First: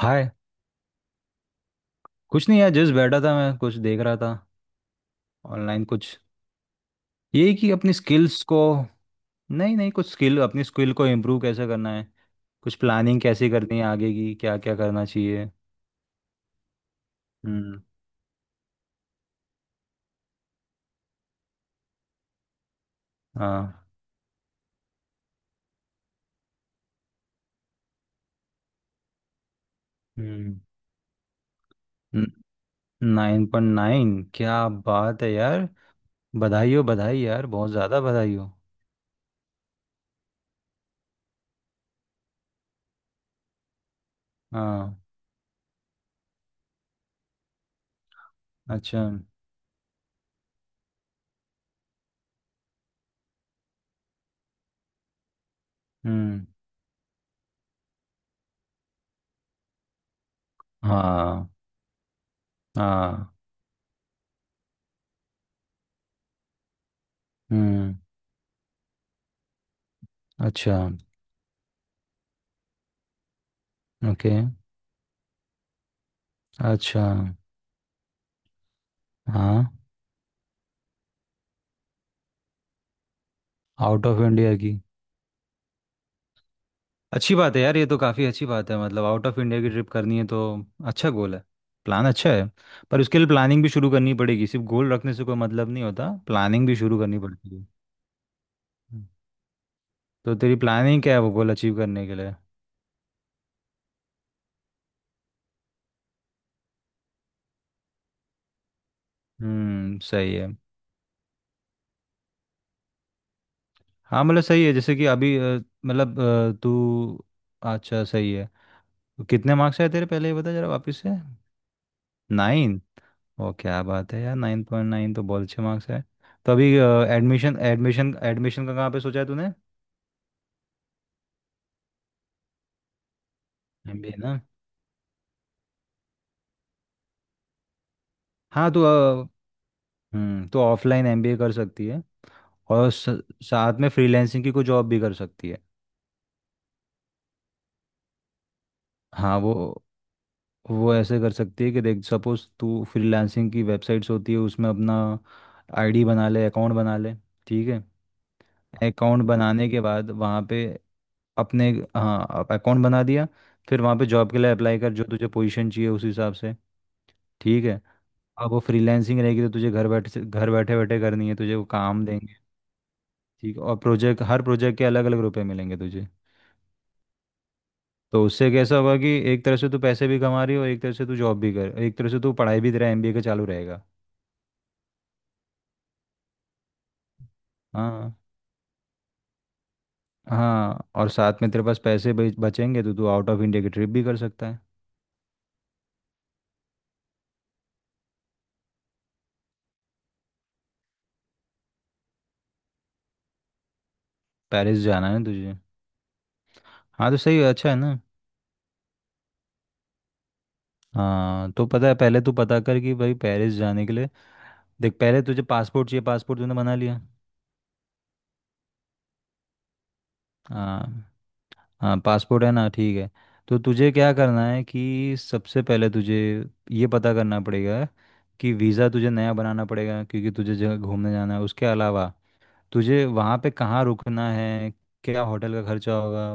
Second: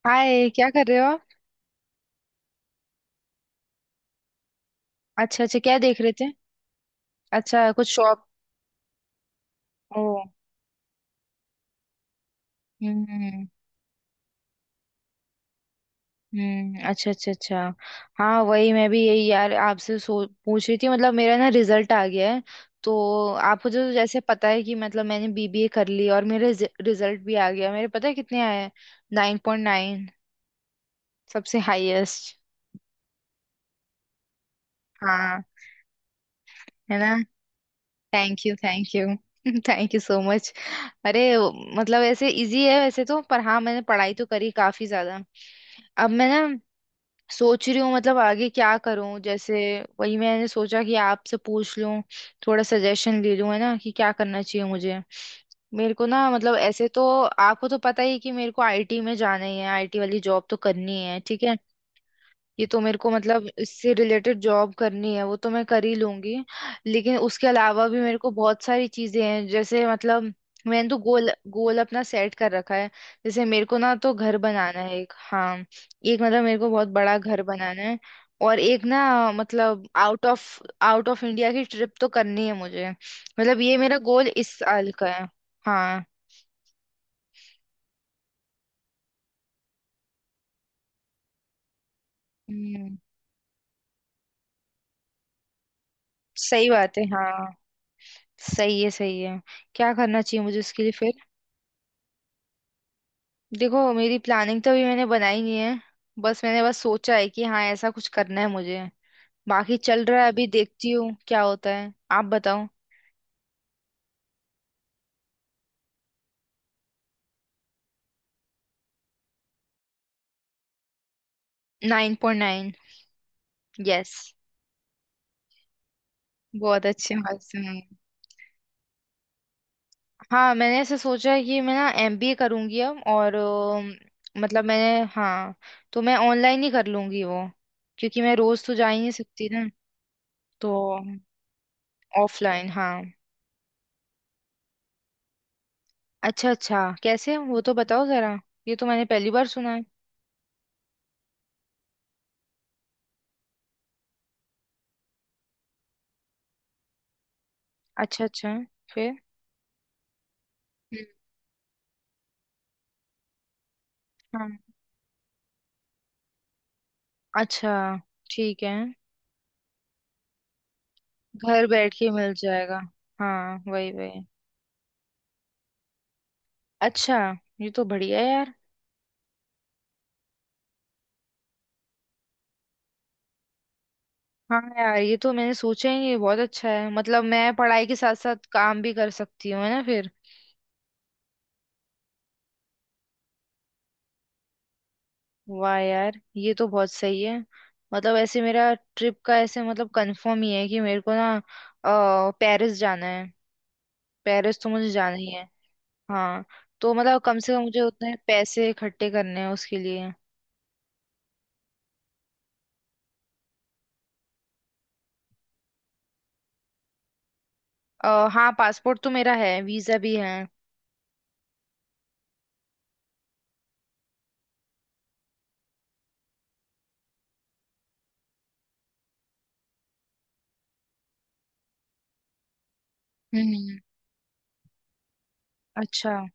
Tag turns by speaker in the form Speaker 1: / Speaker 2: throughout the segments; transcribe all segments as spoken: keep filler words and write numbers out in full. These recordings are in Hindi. Speaker 1: हाय।
Speaker 2: हाय, क्या कर रहे हो आप?
Speaker 1: कुछ नहीं यार, जस्ट बैठा था, मैं कुछ देख रहा था
Speaker 2: अच्छा अच्छा, क्या
Speaker 1: ऑनलाइन।
Speaker 2: देख रहे
Speaker 1: कुछ
Speaker 2: थे?
Speaker 1: यही
Speaker 2: अच्छा,
Speaker 1: कि अपनी
Speaker 2: कुछ शॉप?
Speaker 1: स्किल्स को— नहीं नहीं,
Speaker 2: ओ।
Speaker 1: कुछ स्किल, अपनी स्किल को इम्प्रूव कैसे करना है, कुछ प्लानिंग
Speaker 2: हम्म।
Speaker 1: कैसे करनी है आगे की, क्या क्या करना चाहिए।
Speaker 2: हम्म, अच्छा अच्छा अच्छा।
Speaker 1: हम्म।
Speaker 2: हाँ, वही मैं भी यही यार आपसे सो पूछ रही थी, मतलब मेरा ना रिजल्ट आ गया है तो। आपको
Speaker 1: हाँ।
Speaker 2: जो जैसे पता है कि मतलब मैंने बीबीए कर ली, और मेरे रिजल्ट भी आ गया। मेरे पता है कितने आए हैं? Nine point nine.
Speaker 1: हम्म।
Speaker 2: सबसे हाईएस्ट।
Speaker 1: Nine point nine? क्या बात है
Speaker 2: हाँ।
Speaker 1: यार। बधाई हो,
Speaker 2: है ना।
Speaker 1: बधाई यार, बहुत ज़्यादा बधाई
Speaker 2: थैंक
Speaker 1: हो।
Speaker 2: You thank you thank you so much. अरे, मतलब ऐसे इजी है वैसे तो, पर हाँ मैंने पढ़ाई तो करी काफी
Speaker 1: हाँ।
Speaker 2: ज्यादा। अब मैं ना, सोच रही हूँ मतलब आगे क्या
Speaker 1: अच्छा।
Speaker 2: करूँ जैसे। वही मैंने सोचा कि आपसे पूछ लूँ, थोड़ा सजेशन ले लूँ, है ना, कि क्या करना चाहिए मुझे। मेरे को ना
Speaker 1: हम्म।
Speaker 2: मतलब ऐसे तो। आपको तो पता ही है कि मेरे को आईटी में जाना ही है। आईटी वाली जॉब तो करनी है, ठीक
Speaker 1: हाँ।
Speaker 2: है। ये तो मेरे को
Speaker 1: हाँ।
Speaker 2: मतलब इससे रिलेटेड जॉब करनी है, वो तो मैं कर ही लूंगी। लेकिन उसके अलावा
Speaker 1: हम्म।
Speaker 2: भी मेरे को बहुत सारी चीजें हैं जैसे मतलब,
Speaker 1: अच्छा।
Speaker 2: मैंने तो गोल गोल अपना सेट कर रखा है। जैसे मेरे को ना तो
Speaker 1: ओके।
Speaker 2: घर बनाना है एक, हाँ। एक मतलब मेरे को बहुत
Speaker 1: अच्छा।
Speaker 2: बड़ा घर बनाना है। और एक ना
Speaker 1: हाँ।
Speaker 2: मतलब out of out of India की ट्रिप तो करनी है मुझे, मतलब ये मेरा
Speaker 1: आउट ऑफ
Speaker 2: गोल
Speaker 1: इंडिया
Speaker 2: इस
Speaker 1: की?
Speaker 2: साल का है। हाँ।
Speaker 1: अच्छी बात है यार, ये तो काफ़ी अच्छी बात है। मतलब आउट ऑफ इंडिया की ट्रिप करनी है तो अच्छा गोल है, प्लान अच्छा है।
Speaker 2: हम्म।
Speaker 1: पर उसके लिए प्लानिंग भी शुरू करनी पड़ेगी, सिर्फ गोल रखने से कोई मतलब नहीं होता, प्लानिंग
Speaker 2: सही
Speaker 1: भी
Speaker 2: बात
Speaker 1: शुरू
Speaker 2: है
Speaker 1: करनी
Speaker 2: हाँ।
Speaker 1: पड़ती है।
Speaker 2: सही है
Speaker 1: हम्म।
Speaker 2: सही है। क्या करना
Speaker 1: तो
Speaker 2: चाहिए
Speaker 1: तेरी
Speaker 2: मुझे उसके लिए
Speaker 1: प्लानिंग
Speaker 2: फिर?
Speaker 1: क्या है वो गोल अचीव करने के लिए?
Speaker 2: देखो, मेरी प्लानिंग तो अभी मैंने बनाई नहीं है। बस मैंने बस सोचा है कि हाँ ऐसा कुछ करना है मुझे। बाकी
Speaker 1: हम्म,
Speaker 2: चल रहा है।
Speaker 1: सही है।
Speaker 2: अभी देखती हूँ क्या होता है। आप बताओ।
Speaker 1: हाँ मतलब सही है, जैसे कि अभी अ, मतलब अ, तू— अच्छा सही है। तो कितने मार्क्स आए तेरे, पहले ये बता जरा वापस से।
Speaker 2: Nine point nine.
Speaker 1: नाइन? ओ क्या बात
Speaker 2: यस।
Speaker 1: है यार, नाइन पॉइंट नाइन तो बहुत अच्छे मार्क्स है। तो अभी
Speaker 2: बहुत अच्छे मार्क्स
Speaker 1: एडमिशन,
Speaker 2: हैं।
Speaker 1: एडमिशन एडमिशन का कहाँ पे सोचा है तूने?
Speaker 2: हाँ, मैंने ऐसा सोचा है कि मैं ना एमबीए करूंगी अब और अम,
Speaker 1: एम बी ए ना?
Speaker 2: मतलब मैंने हाँ। तो मैं ऑनलाइन ही कर लूंगी वो। क्योंकि मैं रोज
Speaker 1: हाँ
Speaker 2: तो
Speaker 1: तो
Speaker 2: जा ही नहीं
Speaker 1: अ,
Speaker 2: सकती ना।
Speaker 1: हम्म, तो
Speaker 2: तो
Speaker 1: ऑफलाइन एम बी ए कर सकती है,
Speaker 2: ऑफलाइन,
Speaker 1: और
Speaker 2: हाँ।
Speaker 1: स- साथ में फ्रीलांसिंग की कोई जॉब भी कर सकती है।
Speaker 2: अच्छा अच्छा, कैसे वो तो बताओ जरा। ये तो मैंने पहली
Speaker 1: हाँ
Speaker 2: बार
Speaker 1: वो
Speaker 2: सुना है।
Speaker 1: वो ऐसे कर सकती है कि देख, सपोज तू फ्रीलांसिंग की वेबसाइट्स होती है, उसमें अपना आई डी बना ले, अकाउंट बना ले। ठीक है?
Speaker 2: अच्छा अच्छा। फिर?
Speaker 1: अकाउंट बनाने के बाद वहाँ पे
Speaker 2: हम्म,
Speaker 1: अपने— हाँ, अकाउंट बना दिया, फिर वहाँ पे जॉब के लिए
Speaker 2: हाँ,
Speaker 1: अप्लाई कर जो तुझे पोजीशन चाहिए उस हिसाब से। ठीक
Speaker 2: अच्छा।
Speaker 1: है? अब वो
Speaker 2: ठीक है।
Speaker 1: फ्रीलांसिंग रहेगी तो तुझे घर बैठे से, घर बैठे बैठे करनी है, तुझे वो
Speaker 2: घर बैठ
Speaker 1: काम
Speaker 2: के मिल
Speaker 1: देंगे।
Speaker 2: जाएगा।
Speaker 1: ठीक
Speaker 2: हाँ,
Speaker 1: है? और
Speaker 2: वही वही।
Speaker 1: प्रोजेक्ट, हर प्रोजेक्ट के अलग अलग रुपए मिलेंगे तुझे।
Speaker 2: अच्छा। ये तो बढ़िया
Speaker 1: तो
Speaker 2: है
Speaker 1: उससे
Speaker 2: यार।
Speaker 1: कैसा होगा कि एक तरह से तू पैसे भी कमा रही हो, एक तरह से तू जॉब भी कर, एक तरह से तू पढ़ाई भी, तेरा एम बी ए का चालू रहेगा।
Speaker 2: हाँ यार, ये तो मैंने सोचा ही नहीं। ये बहुत अच्छा है, मतलब मैं पढ़ाई के साथ
Speaker 1: हाँ।
Speaker 2: साथ काम भी कर सकती हूँ है ना फिर।
Speaker 1: हाँ, और साथ में तेरे पास पैसे बच- बचेंगे तो तू आउट ऑफ इंडिया की ट्रिप भी कर सकता है।
Speaker 2: वाह यार, ये तो बहुत सही है। मतलब ऐसे मेरा ट्रिप का ऐसे मतलब कंफर्म ही है कि मेरे को ना, अ, पेरिस जाना है। पेरिस तो
Speaker 1: पेरिस
Speaker 2: मुझे
Speaker 1: जाना
Speaker 2: जाना
Speaker 1: है
Speaker 2: ही है।
Speaker 1: तुझे?
Speaker 2: हाँ। तो
Speaker 1: हाँ तो
Speaker 2: मतलब
Speaker 1: सही
Speaker 2: कम
Speaker 1: है,
Speaker 2: से कम
Speaker 1: अच्छा है
Speaker 2: मुझे
Speaker 1: ना।
Speaker 2: उतने पैसे इकट्ठे करने हैं उसके लिए।
Speaker 1: हाँ तो पता है, पहले तू पता कर कि भाई पेरिस जाने के लिए— देख, पहले तुझे पासपोर्ट चाहिए, पासपोर्ट तूने बना लिया?
Speaker 2: आ, हाँ, पासपोर्ट तो मेरा है, वीजा भी है।
Speaker 1: हाँ। हाँ, पासपोर्ट है ना, ठीक है। तो तुझे क्या करना है कि सबसे पहले तुझे ये पता करना पड़ेगा कि वीज़ा तुझे नया बनाना पड़ेगा क्योंकि तुझे जगह घूमने जाना है। उसके अलावा तुझे वहाँ पे
Speaker 2: हम्म।
Speaker 1: कहाँ रुकना है, क्या होटल का खर्चा
Speaker 2: अच्छा।
Speaker 1: होगा,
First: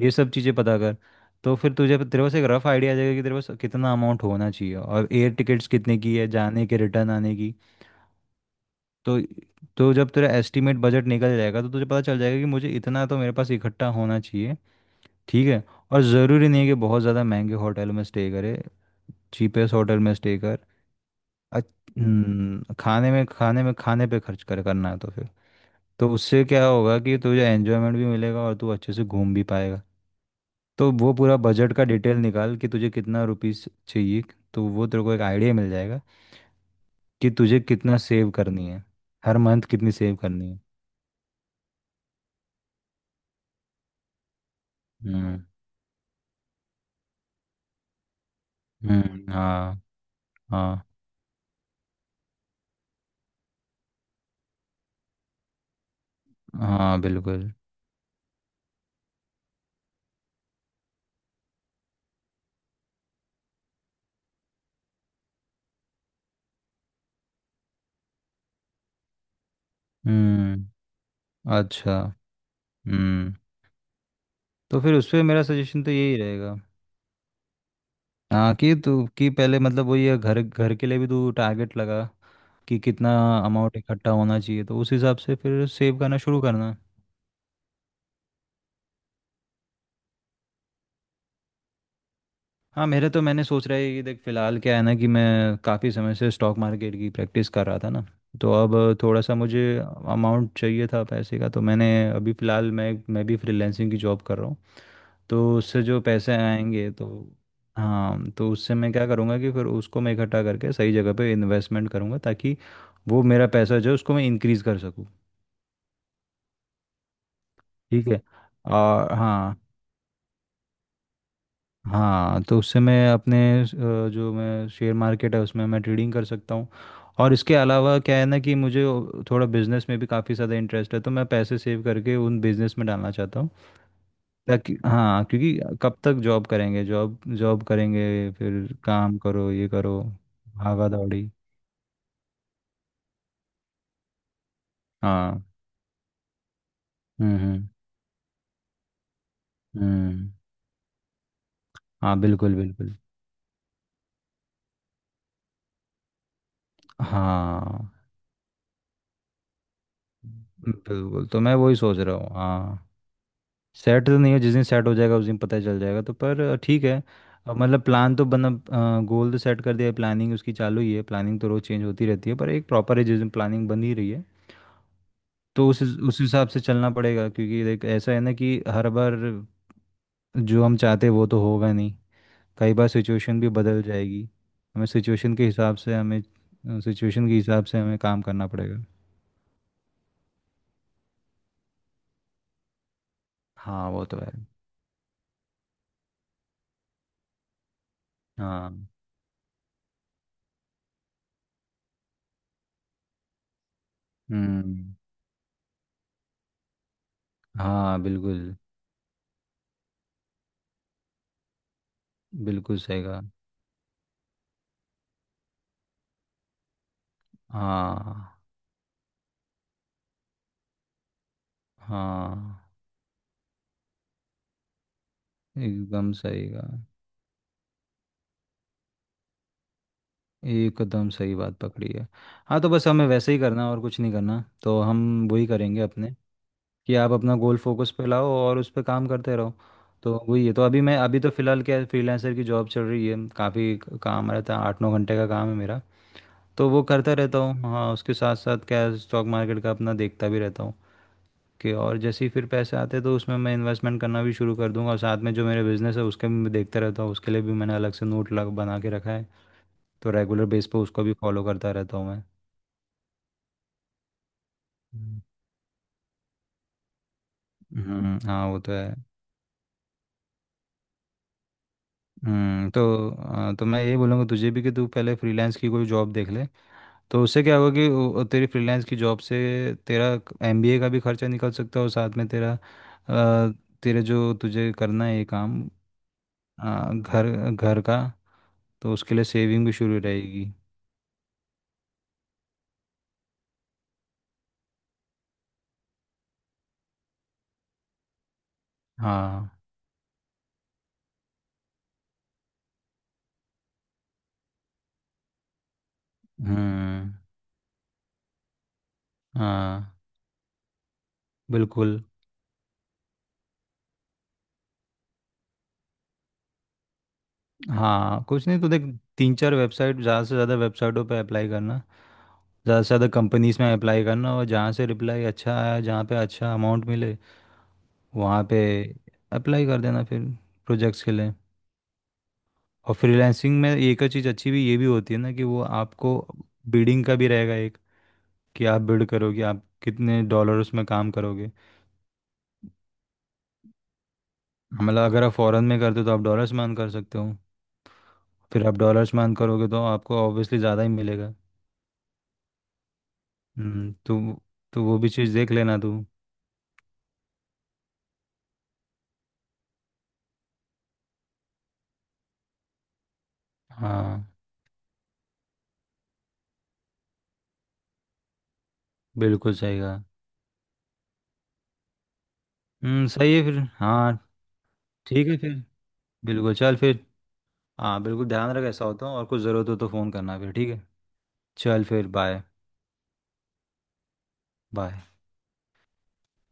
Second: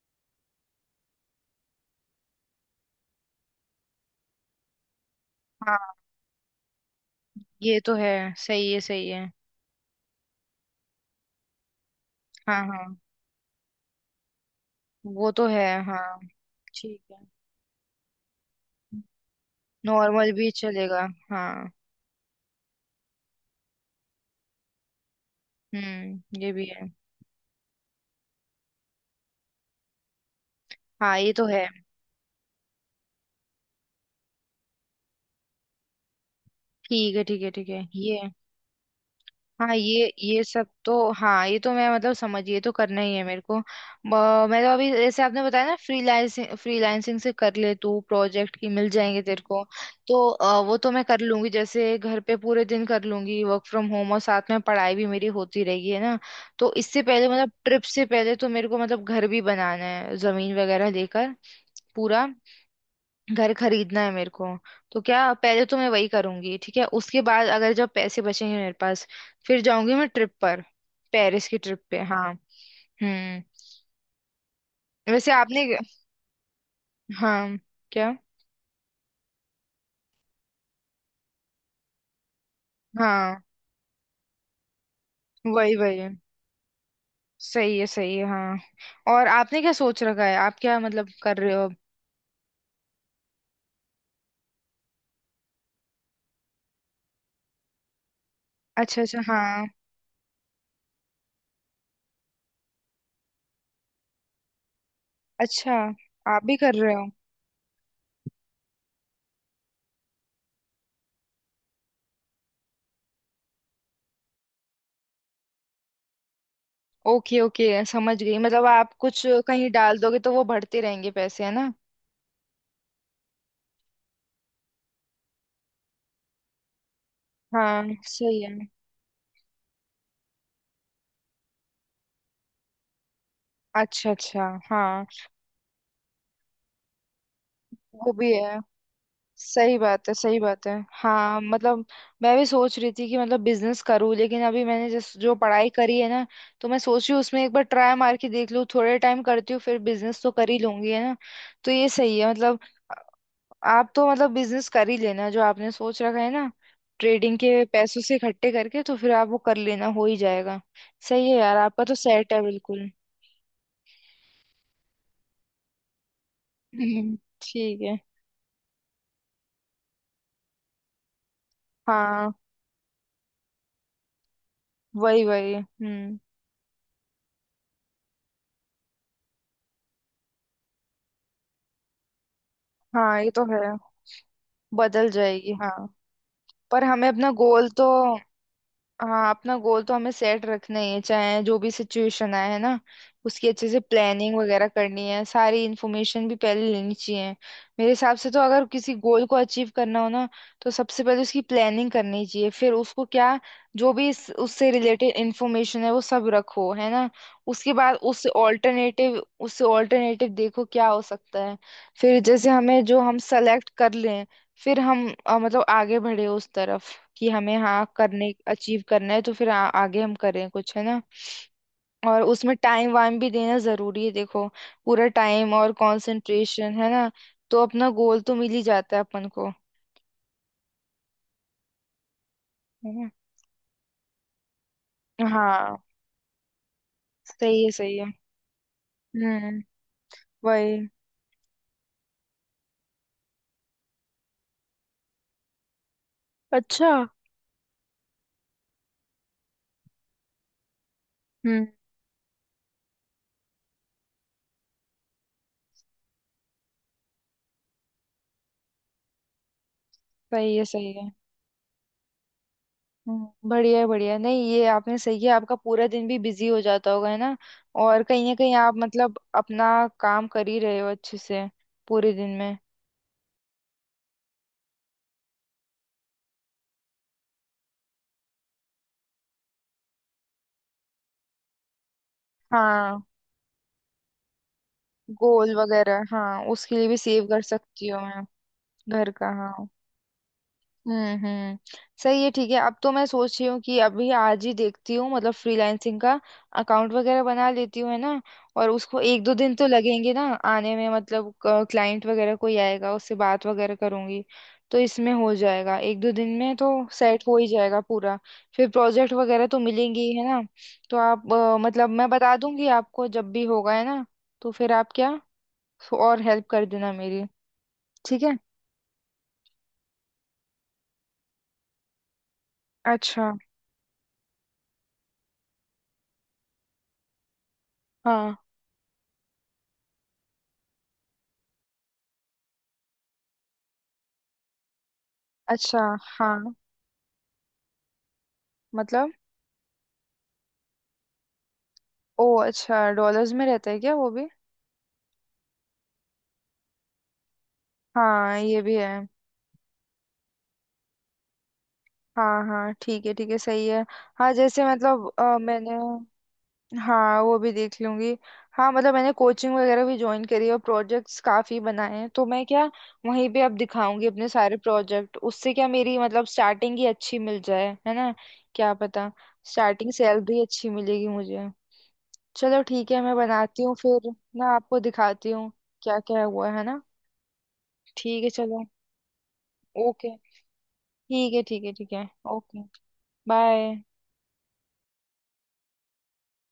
Speaker 1: ये सब चीज़ें पता कर। तो फिर तुझे, तेरे पास एक रफ आइडिया आ जाएगा कि तेरे पास कितना अमाउंट होना चाहिए, और एयर टिकट्स कितने
Speaker 2: हाँ,
Speaker 1: की है जाने के, रिटर्न आने की।
Speaker 2: ये तो है। सही है सही
Speaker 1: तो
Speaker 2: है।
Speaker 1: तो जब तेरा एस्टिमेट बजट निकल जाएगा तो तुझे पता चल जाएगा कि
Speaker 2: हाँ
Speaker 1: मुझे
Speaker 2: हाँ।
Speaker 1: इतना तो मेरे पास इकट्ठा होना चाहिए।
Speaker 2: वो
Speaker 1: ठीक
Speaker 2: तो
Speaker 1: है?
Speaker 2: है,
Speaker 1: और
Speaker 2: हाँ।
Speaker 1: ज़रूरी नहीं है कि
Speaker 2: ठीक
Speaker 1: बहुत
Speaker 2: है।
Speaker 1: ज़्यादा महंगे होटल में स्टे करे, चीपेस्ट होटल में
Speaker 2: नॉर्मल
Speaker 1: स्टे
Speaker 2: भी
Speaker 1: कर।
Speaker 2: चलेगा,
Speaker 1: अच-
Speaker 2: हाँ।
Speaker 1: हम्म, खाने में, खाने में, खाने पे खर्च कर करना है तो फिर— तो
Speaker 2: हम्म,
Speaker 1: उससे
Speaker 2: ये भी
Speaker 1: क्या
Speaker 2: है।
Speaker 1: होगा कि तुझे एन्जॉयमेंट भी मिलेगा और तू अच्छे से घूम भी पाएगा। तो वो
Speaker 2: हाँ, ये
Speaker 1: पूरा
Speaker 2: तो है।
Speaker 1: बजट का डिटेल निकाल कि तुझे कितना रुपीस चाहिए, तो वो तेरे को एक आइडिया मिल जाएगा
Speaker 2: ठीक है
Speaker 1: कि
Speaker 2: ठीक है
Speaker 1: तुझे
Speaker 2: ठीक है
Speaker 1: कितना
Speaker 2: ये।
Speaker 1: सेव करनी है, हर मंथ
Speaker 2: हाँ,
Speaker 1: कितनी
Speaker 2: ये
Speaker 1: सेव
Speaker 2: ये
Speaker 1: करनी है।
Speaker 2: सब तो हाँ, ये तो मैं मतलब समझ, ये तो करना ही है मेरे को। ब- मैं तो अभी जैसे
Speaker 1: हम्म।
Speaker 2: आपने बताया ना फ्रीलांसिंग फ्रीलांसिंग से कर ले तू, प्रोजेक्ट की मिल जाएंगे
Speaker 1: हम्म।
Speaker 2: तेरे को।
Speaker 1: हाँ।
Speaker 2: तो अ, वो
Speaker 1: हाँ।
Speaker 2: तो मैं कर लूंगी, जैसे घर पे पूरे दिन कर लूंगी वर्क फ्रॉम होम, और साथ में पढ़ाई भी मेरी होती रहेगी है ना। तो
Speaker 1: हाँ।
Speaker 2: इससे पहले मतलब
Speaker 1: बिल्कुल।
Speaker 2: ट्रिप से पहले तो मेरे को मतलब घर भी बनाना है, जमीन वगैरह लेकर पूरा घर खरीदना है मेरे को। तो क्या पहले तो मैं वही करूंगी, ठीक है, उसके बाद अगर जब पैसे बचेंगे मेरे पास, फिर जाऊंगी मैं ट्रिप पर।
Speaker 1: हम्म।
Speaker 2: पेरिस की ट्रिप
Speaker 1: अच्छा।
Speaker 2: पे, हाँ।
Speaker 1: हम्म।
Speaker 2: हम्म।
Speaker 1: तो फिर उस पे
Speaker 2: वैसे
Speaker 1: मेरा
Speaker 2: आपने।
Speaker 1: सजेशन तो यही रहेगा,
Speaker 2: हाँ। क्या?
Speaker 1: हाँ, कि तू— कि पहले मतलब वही है, घर घर के लिए भी तू टारगेट लगा कि कितना
Speaker 2: हाँ,
Speaker 1: अमाउंट इकट्ठा होना चाहिए तो उस हिसाब से फिर
Speaker 2: वही
Speaker 1: सेव
Speaker 2: वही।
Speaker 1: करना शुरू करना।
Speaker 2: सही है सही है हाँ। और आपने क्या सोच रखा है? आप क्या मतलब कर रहे हो?
Speaker 1: हाँ, मेरे तो मैंने सोच रहा है कि देख फिलहाल क्या है ना, कि मैं काफ़ी समय से स्टॉक मार्केट की प्रैक्टिस कर रहा था ना, तो अब
Speaker 2: अच्छा अच्छा
Speaker 1: थोड़ा सा मुझे
Speaker 2: हाँ।
Speaker 1: अमाउंट चाहिए था पैसे का, तो मैंने अभी फ़िलहाल मैं मैं भी फ्रीलैंसिंग की जॉब कर रहा हूँ, तो
Speaker 2: अच्छा।
Speaker 1: उससे जो पैसे
Speaker 2: आप भी कर
Speaker 1: आएंगे
Speaker 2: रहे
Speaker 1: तो—
Speaker 2: हो?
Speaker 1: हाँ, तो उससे मैं क्या करूँगा कि फिर उसको मैं इकट्ठा करके सही जगह पे इन्वेस्टमेंट करूँगा, ताकि वो मेरा पैसा जो है उसको मैं इंक्रीज़ कर सकूँ।
Speaker 2: ओके ओके,
Speaker 1: ठीक
Speaker 2: समझ
Speaker 1: है।
Speaker 2: गई, मतलब आप
Speaker 1: और
Speaker 2: कुछ
Speaker 1: हाँ।
Speaker 2: कहीं डाल दोगे तो वो बढ़ते रहेंगे पैसे, है ना।
Speaker 1: हाँ, तो उससे मैं अपने अ, जो मैं शेयर मार्केट है उसमें मैं ट्रेडिंग कर सकता हूँ। और इसके
Speaker 2: हाँ।
Speaker 1: अलावा क्या है ना
Speaker 2: सही
Speaker 1: कि
Speaker 2: है।
Speaker 1: मुझे थोड़ा बिजनेस में भी काफ़ी ज़्यादा इंटरेस्ट है, तो मैं पैसे सेव करके उन बिजनेस में डालना चाहता हूँ
Speaker 2: अच्छा अच्छा
Speaker 1: ताकि—
Speaker 2: हाँ।
Speaker 1: हाँ, क्योंकि कब तक जॉब करेंगे, जॉब जॉब
Speaker 2: वो
Speaker 1: करेंगे,
Speaker 2: भी है।
Speaker 1: फिर काम करो ये
Speaker 2: सही
Speaker 1: करो,
Speaker 2: बात है सही बात है।
Speaker 1: भागा दौड़ी।
Speaker 2: हाँ मतलब, मैं भी सोच रही थी कि मतलब बिजनेस करूँ, लेकिन अभी मैंने जिस जो
Speaker 1: हाँ।
Speaker 2: पढ़ाई करी है ना, तो मैं सोच रही हूँ
Speaker 1: हम्म।
Speaker 2: उसमें एक बार
Speaker 1: हम्म।
Speaker 2: ट्राई मार के देख लूँ, थोड़े टाइम करती हूँ, फिर बिजनेस
Speaker 1: हम्म।
Speaker 2: तो कर ही लूंगी है ना। तो ये
Speaker 1: हाँ,
Speaker 2: सही है
Speaker 1: बिल्कुल
Speaker 2: मतलब। आ-
Speaker 1: बिल्कुल।
Speaker 2: आप तो मतलब बिजनेस कर ही लेना, जो आपने सोच रखा है ना। ट्रेडिंग के
Speaker 1: हाँ
Speaker 2: पैसों से इकट्ठे करके तो फिर आप वो कर लेना, हो ही जाएगा।
Speaker 1: बिल्कुल,
Speaker 2: सही है
Speaker 1: तो मैं
Speaker 2: यार,
Speaker 1: वही
Speaker 2: आपका तो
Speaker 1: सोच रहा हूँ,
Speaker 2: सेट है
Speaker 1: हाँ।
Speaker 2: बिल्कुल।
Speaker 1: सेट तो नहीं हो, जिस दिन सेट हो जाएगा उस दिन पता चल जाएगा तो, पर अ, ठीक है।
Speaker 2: हम्म,
Speaker 1: अ,
Speaker 2: ठीक
Speaker 1: मतलब
Speaker 2: है।
Speaker 1: प्लान तो बना, गोल तो सेट कर दिया है, प्लानिंग उसकी चालू ही है, प्लानिंग तो रोज़ चेंज होती रहती है,
Speaker 2: हाँ,
Speaker 1: पर एक प्रॉपर है, जिस दिन प्लानिंग बन ही रही है।
Speaker 2: वही वही,
Speaker 1: तो उस
Speaker 2: हम्म।
Speaker 1: उस हिसाब से चलना पड़ेगा, क्योंकि देख ऐसा है ना कि हर बार जो हम चाहते हैं वो तो होगा नहीं, कई बार
Speaker 2: हाँ, ये
Speaker 1: सिचुएशन
Speaker 2: तो
Speaker 1: भी
Speaker 2: है।
Speaker 1: बदल जाएगी, हमें
Speaker 2: बदल
Speaker 1: सिचुएशन के
Speaker 2: जाएगी,
Speaker 1: हिसाब
Speaker 2: हाँ।
Speaker 1: से हमें
Speaker 2: पर हमें
Speaker 1: सिचुएशन
Speaker 2: अपना
Speaker 1: के हिसाब
Speaker 2: गोल
Speaker 1: से
Speaker 2: तो।
Speaker 1: हमें काम करना पड़ेगा।
Speaker 2: हाँ, अपना गोल तो हमें सेट रखना ही है, चाहे जो भी सिचुएशन आए है ना। उसकी अच्छे से
Speaker 1: हाँ वो तो है।
Speaker 2: प्लानिंग वगैरह करनी है। सारी इन्फॉर्मेशन भी पहले लेनी चाहिए। मेरे हिसाब से तो अगर
Speaker 1: हाँ।
Speaker 2: किसी गोल को अचीव करना हो ना, तो सबसे पहले उसकी प्लानिंग करनी चाहिए। फिर उसको क्या, जो भी इस, उससे
Speaker 1: हम्म।
Speaker 2: रिलेटेड इन्फॉर्मेशन है वो सब रखो है ना। उसके बाद
Speaker 1: हाँ
Speaker 2: उससे
Speaker 1: बिल्कुल,
Speaker 2: ऑल्टरनेटिव उससे ऑल्टरनेटिव देखो क्या हो सकता है। फिर जैसे
Speaker 1: बिल्कुल
Speaker 2: हमें जो
Speaker 1: सही
Speaker 2: हम
Speaker 1: कहा।
Speaker 2: सेलेक्ट कर लें, फिर हम अ, मतलब आगे बढ़े उस तरफ, कि हमें हाँ करने
Speaker 1: हाँ।
Speaker 2: अचीव करना है, तो फिर आ, आगे हम करें कुछ है ना। और उसमें
Speaker 1: हाँ,
Speaker 2: टाइम वाइम भी देना जरूरी है, देखो। पूरा टाइम और
Speaker 1: एकदम सही
Speaker 2: कंसंट्रेशन
Speaker 1: कहा,
Speaker 2: है ना। तो अपना गोल तो मिल ही जाता है अपन को।
Speaker 1: एकदम सही बात पकड़ी है। हाँ, तो बस
Speaker 2: है
Speaker 1: हमें
Speaker 2: ना।
Speaker 1: वैसे ही करना है, और कुछ नहीं करना, तो हम वही
Speaker 2: हाँ।
Speaker 1: करेंगे अपने, कि आप अपना गोल
Speaker 2: सही है
Speaker 1: फोकस
Speaker 2: सही है।
Speaker 1: पे लाओ और उस पे काम करते रहो।
Speaker 2: हम्म।
Speaker 1: तो वही है। तो
Speaker 2: वही।
Speaker 1: अभी मैं, अभी तो फ़िलहाल क्या, फ्रीलांसर की जॉब चल रही है, काफ़ी काम रहता है, आठ नौ घंटे का काम है मेरा, तो वो
Speaker 2: अच्छा।
Speaker 1: करता रहता हूँ। हाँ उसके साथ साथ क्या, स्टॉक मार्केट का अपना देखता भी रहता हूँ,
Speaker 2: हम्म,
Speaker 1: कि और जैसे ही फिर पैसे आते हैं तो उसमें मैं इन्वेस्टमेंट करना भी शुरू कर दूंगा, और साथ में जो मेरे बिजनेस है उसके भी मैं देखता रहता हूँ, उसके लिए भी मैंने अलग से नोट लग बना के रखा है, तो रेगुलर
Speaker 2: सही है
Speaker 1: बेस पे
Speaker 2: सही
Speaker 1: उसको
Speaker 2: है।
Speaker 1: भी फॉलो करता रहता हूँ मैं।
Speaker 2: हम्म, बढ़िया है बढ़िया है। नहीं, ये आपने सही किया, आपका पूरा दिन भी बिजी हो जाता होगा है ना। और
Speaker 1: हम्म।
Speaker 2: कहीं ना
Speaker 1: हाँ
Speaker 2: कहीं
Speaker 1: वो तो
Speaker 2: आप
Speaker 1: है।
Speaker 2: मतलब अपना काम कर ही रहे हो अच्छे से पूरे दिन में।
Speaker 1: हम्म, तो अ, तो मैं ये बोलूँगा तुझे भी कि तू पहले फ्रीलांस की कोई जॉब देख ले। तो उससे क्या होगा कि वो- तेरी फ्रीलांस की जॉब से तेरा एम बी ए का भी खर्चा निकल सकता है, और साथ में तेरा
Speaker 2: हाँ,
Speaker 1: अ, तेरे जो तुझे करना है ये
Speaker 2: गोल
Speaker 1: काम,
Speaker 2: वगैरह, हाँ, उसके लिए
Speaker 1: अ,
Speaker 2: भी सेव
Speaker 1: घर,
Speaker 2: कर
Speaker 1: घर
Speaker 2: सकती
Speaker 1: का,
Speaker 2: हूँ मैं।
Speaker 1: तो
Speaker 2: घर
Speaker 1: उसके लिए
Speaker 2: का,
Speaker 1: सेविंग
Speaker 2: हाँ।
Speaker 1: भी शुरू रहेगी।
Speaker 2: हम्म हम्म। सही है, ठीक है। अब तो मैं सोच रही हूँ कि अभी आज ही देखती हूँ, मतलब फ्रीलांसिंग का अकाउंट वगैरह बना लेती हूँ है ना। और उसको एक दो
Speaker 1: हाँ।
Speaker 2: दिन तो लगेंगे ना आने में, मतलब क्लाइंट वगैरह कोई आएगा उससे बात वगैरह करूंगी। तो इसमें हो जाएगा, एक दो दिन में तो
Speaker 1: हम्म।
Speaker 2: सेट हो ही जाएगा पूरा। फिर प्रोजेक्ट वगैरह तो
Speaker 1: हाँ
Speaker 2: मिलेंगे ही है ना। तो आप अ, मतलब
Speaker 1: बिल्कुल।
Speaker 2: मैं बता दूंगी आपको जब भी होगा है ना। तो फिर आप क्या, तो और हेल्प कर देना मेरी। ठीक
Speaker 1: हाँ
Speaker 2: है।
Speaker 1: कुछ नहीं तो देख, तीन चार वेबसाइट, ज़्यादा से ज़्यादा वेबसाइटों पे अप्लाई करना, ज़्यादा से ज़्यादा
Speaker 2: अच्छा,
Speaker 1: कंपनीज में अप्लाई करना, और जहाँ से रिप्लाई अच्छा आया, जहाँ पे अच्छा अमाउंट मिले,
Speaker 2: हाँ।
Speaker 1: वहाँ पे अप्लाई कर देना फिर प्रोजेक्ट्स के लिए। और फ्रीलांसिंग में एक और चीज़ अच्छी भी ये भी होती है ना कि वो
Speaker 2: अच्छा,
Speaker 1: आपको
Speaker 2: हाँ,
Speaker 1: बिडिंग का भी रहेगा एक, कि आप बिड
Speaker 2: मतलब।
Speaker 1: करोगे आप कितने डॉलर्स में काम करोगे।
Speaker 2: ओ अच्छा, डॉलर्स में रहता है क्या वो भी?
Speaker 1: मतलब अगर आप फॉरेन में करते हो तो आप डॉलर्स में earn कर सकते हो,
Speaker 2: हाँ, ये
Speaker 1: फिर
Speaker 2: भी
Speaker 1: आप
Speaker 2: है।
Speaker 1: डॉलर्स में earn करोगे तो आपको ऑब्वियसली ज़्यादा ही मिलेगा।
Speaker 2: हाँ हाँ, ठीक है ठीक है, सही है।
Speaker 1: हम्म,
Speaker 2: हाँ
Speaker 1: तो
Speaker 2: जैसे
Speaker 1: तो वो
Speaker 2: मतलब
Speaker 1: भी चीज़
Speaker 2: अ,
Speaker 1: देख
Speaker 2: मैंने।
Speaker 1: लेना तू।
Speaker 2: हाँ, वो भी देख लूंगी। हाँ मतलब, मैंने कोचिंग वगैरह भी ज्वाइन करी है और प्रोजेक्ट्स काफी बनाए हैं, तो मैं क्या, वहीं पे अब दिखाऊंगी
Speaker 1: हाँ
Speaker 2: अपने सारे प्रोजेक्ट, उससे क्या मेरी मतलब स्टार्टिंग ही अच्छी मिल जाए, है ना। क्या पता।
Speaker 1: बिल्कुल सही
Speaker 2: स्टार्टिंग
Speaker 1: कहा।
Speaker 2: सैलरी अच्छी मिलेगी मुझे। चलो ठीक है,
Speaker 1: हम्म,
Speaker 2: मैं
Speaker 1: सही है फिर,
Speaker 2: बनाती हूँ फिर
Speaker 1: हाँ।
Speaker 2: ना, आपको
Speaker 1: ठीक
Speaker 2: दिखाती
Speaker 1: है
Speaker 2: हूँ
Speaker 1: फिर।
Speaker 2: क्या क्या हुआ
Speaker 1: बिल्कुल
Speaker 2: है
Speaker 1: चल
Speaker 2: ना।
Speaker 1: फिर। हाँ
Speaker 2: ठीक
Speaker 1: बिल्कुल,
Speaker 2: है
Speaker 1: ध्यान
Speaker 2: चलो।
Speaker 1: रख, ऐसा होता हूँ और कुछ ज़रूरत हो तो फ़ोन
Speaker 2: ओके।
Speaker 1: करना फिर, ठीक है।
Speaker 2: ठीक है ठीक है
Speaker 1: चल
Speaker 2: ठीक
Speaker 1: फिर
Speaker 2: है।
Speaker 1: बाय।
Speaker 2: ओके। बाय।
Speaker 1: बाय।